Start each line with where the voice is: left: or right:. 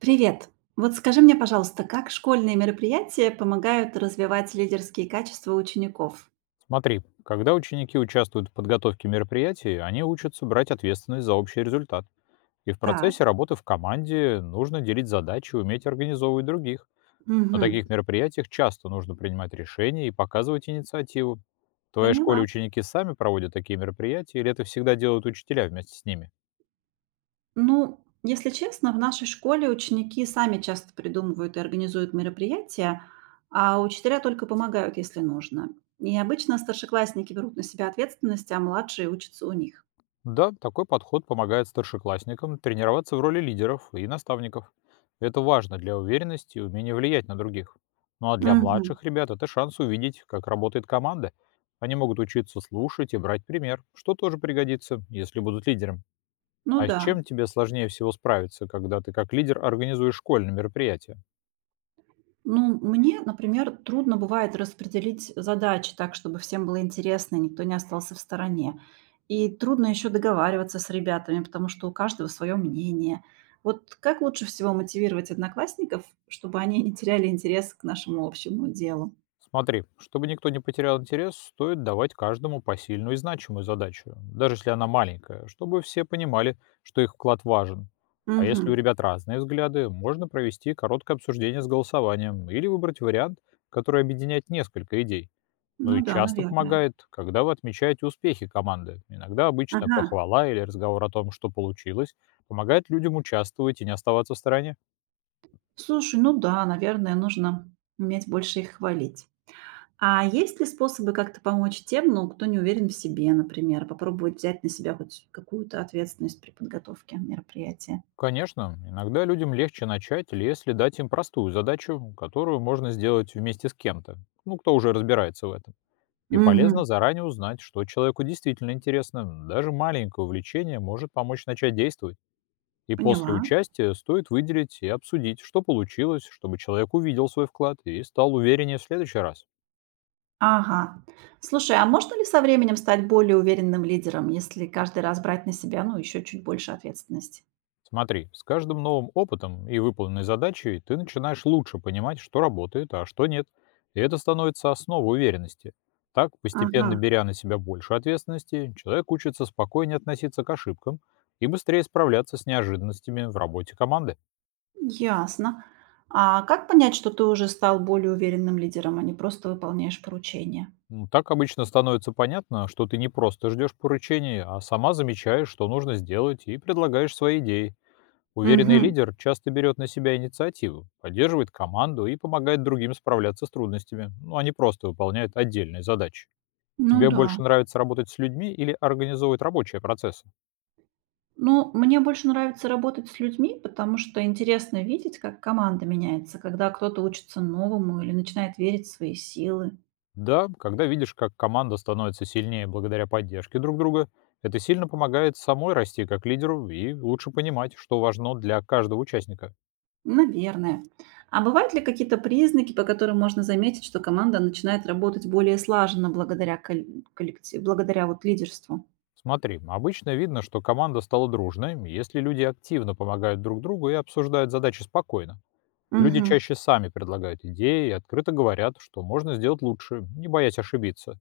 right: Привет! Вот скажи мне, пожалуйста, как школьные мероприятия помогают развивать лидерские качества учеников?
left: Смотри, когда ученики участвуют в подготовке мероприятий, они учатся брать ответственность за общий результат. И в
right: Так,
left: процессе работы в команде нужно делить задачи, уметь организовывать других. На
right: мгм,
left: таких мероприятиях часто нужно принимать решения и показывать инициативу. В твоей школе
right: поняла.
left: ученики сами проводят такие мероприятия, или это всегда делают учителя вместе с ними?
right: Ну, если честно, в нашей школе ученики сами часто придумывают и организуют мероприятия, а учителя только помогают, если нужно. И обычно старшеклассники берут на себя ответственность, а младшие учатся у них.
left: Да, такой подход помогает старшеклассникам тренироваться в роли лидеров и наставников. Это важно для уверенности и умения влиять на других. Ну а для
right: Мгм.
left: младших ребят это шанс увидеть, как работает команда. Они могут учиться слушать и брать пример, что тоже пригодится, если будут лидером.
right: Ну
left: А с
right: да.
left: чем тебе сложнее всего справиться, когда ты как лидер организуешь школьные мероприятия?
right: Ну, мне, например, трудно бывает распределить задачи так, чтобы всем было интересно, и никто не остался в стороне. И трудно еще договариваться с ребятами, потому что у каждого свое мнение. Вот как лучше всего мотивировать одноклассников, чтобы они не теряли интерес к нашему общему делу?
left: Смотри, чтобы никто не потерял интерес, стоит давать каждому посильную и значимую задачу, даже если она маленькая, чтобы все понимали, что их вклад важен. А если у
right: Мгм.
left: ребят разные взгляды, можно провести короткое обсуждение с голосованием или выбрать вариант, который объединяет несколько идей. Ну
right: Ну
left: и
right: да,
left: часто
right: наверное.
left: помогает, когда вы отмечаете успехи команды. Иногда обычная
right: Ага.
left: похвала или разговор о том, что получилось, помогает людям участвовать и не оставаться в стороне.
right: Слушай, ну да, наверное, нужно уметь больше их хвалить. А есть ли способы как-то помочь тем, ну, кто не уверен в себе, например, попробовать взять на себя хоть какую-то ответственность при подготовке мероприятия?
left: Конечно, иногда людям легче начать, если дать им простую задачу, которую можно сделать вместе с кем-то, ну, кто уже разбирается в этом. И
right: Мгм.
left: полезно заранее узнать, что человеку действительно интересно. Даже маленькое увлечение может помочь начать действовать. И после
right: Поняла.
left: участия стоит выделить и обсудить, что получилось, чтобы человек увидел свой вклад и стал увереннее в следующий раз.
right: Ага. Слушай, а можно ли со временем стать более уверенным лидером, если каждый раз брать на себя, ну, еще чуть больше ответственности?
left: Смотри, с каждым новым опытом и выполненной задачей ты начинаешь лучше понимать, что работает, а что нет. И это становится основой уверенности. Так,
right: Ага,
left: постепенно беря на себя больше ответственности, человек учится спокойнее относиться к ошибкам и быстрее справляться с неожиданностями в работе команды.
right: ясно. А как понять, что ты уже стал более уверенным лидером, а не просто выполняешь поручения?
left: Ну, так обычно становится понятно, что ты не просто ждешь поручения, а сама замечаешь, что нужно сделать, и предлагаешь свои идеи. Уверенный
right: Угу.
left: лидер часто берет на себя инициативу, поддерживает команду и помогает другим справляться с трудностями, ну, а не просто выполняет отдельные задачи.
right: Ну
left: Тебе
right: да.
left: больше нравится работать с людьми или организовывать рабочие процессы?
right: Ну, мне больше нравится работать с людьми, потому что интересно видеть, как команда меняется, когда кто-то учится новому или начинает верить в свои силы.
left: Да, когда видишь, как команда становится сильнее благодаря поддержке друг друга, это сильно помогает самой расти как лидеру и лучше понимать, что важно для каждого участника.
right: Наверное. А бывают ли какие-то признаки, по которым можно заметить, что команда начинает работать более слаженно благодаря коллективу, благодаря вот лидерству?
left: Смотри, обычно видно, что команда стала дружной, если люди активно помогают друг другу и обсуждают задачи спокойно. Люди
right: Угу.
left: чаще сами предлагают идеи и открыто говорят, что можно сделать лучше, не боясь ошибиться.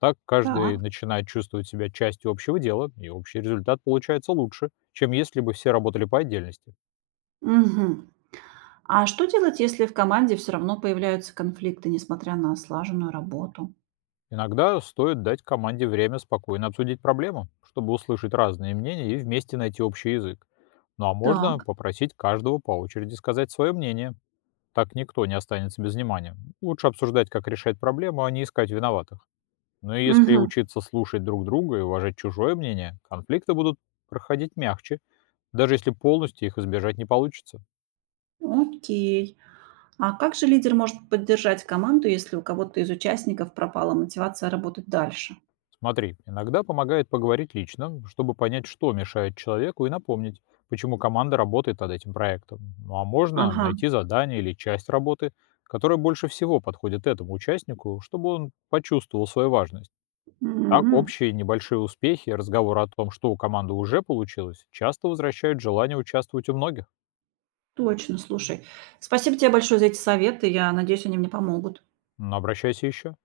left: Так каждый
right: Так.
left: начинает чувствовать себя частью общего дела, и общий результат получается лучше, чем если бы все работали по отдельности.
right: Угу. А что делать, если в команде все равно появляются конфликты, несмотря на слаженную работу?
left: Иногда стоит дать команде время спокойно обсудить проблему, чтобы услышать разные мнения и вместе найти общий язык. Ну а можно
right: Так.
left: попросить каждого по очереди сказать свое мнение. Так никто не останется без внимания. Лучше обсуждать, как решать проблему, а не искать виноватых. Но если
right: Угу.
left: учиться слушать друг друга и уважать чужое мнение, конфликты будут проходить мягче, даже если полностью их избежать не получится.
right: Окей. А как же лидер может поддержать команду, если у кого-то из участников пропала мотивация работать дальше?
left: Смотри, иногда помогает поговорить лично, чтобы понять, что мешает человеку, и напомнить, почему команда работает над этим проектом. Ну а можно
right: Ага,
left: найти задание или часть работы, которая больше всего подходит этому участнику, чтобы он почувствовал свою важность.
right: м,
left: Так
right: м,
left: общие небольшие успехи и разговоры о том, что у команды уже получилось, часто возвращают желание участвовать у многих.
right: точно, слушай. Спасибо тебе большое за эти советы. Я надеюсь, они мне помогут.
left: Но обращайся еще.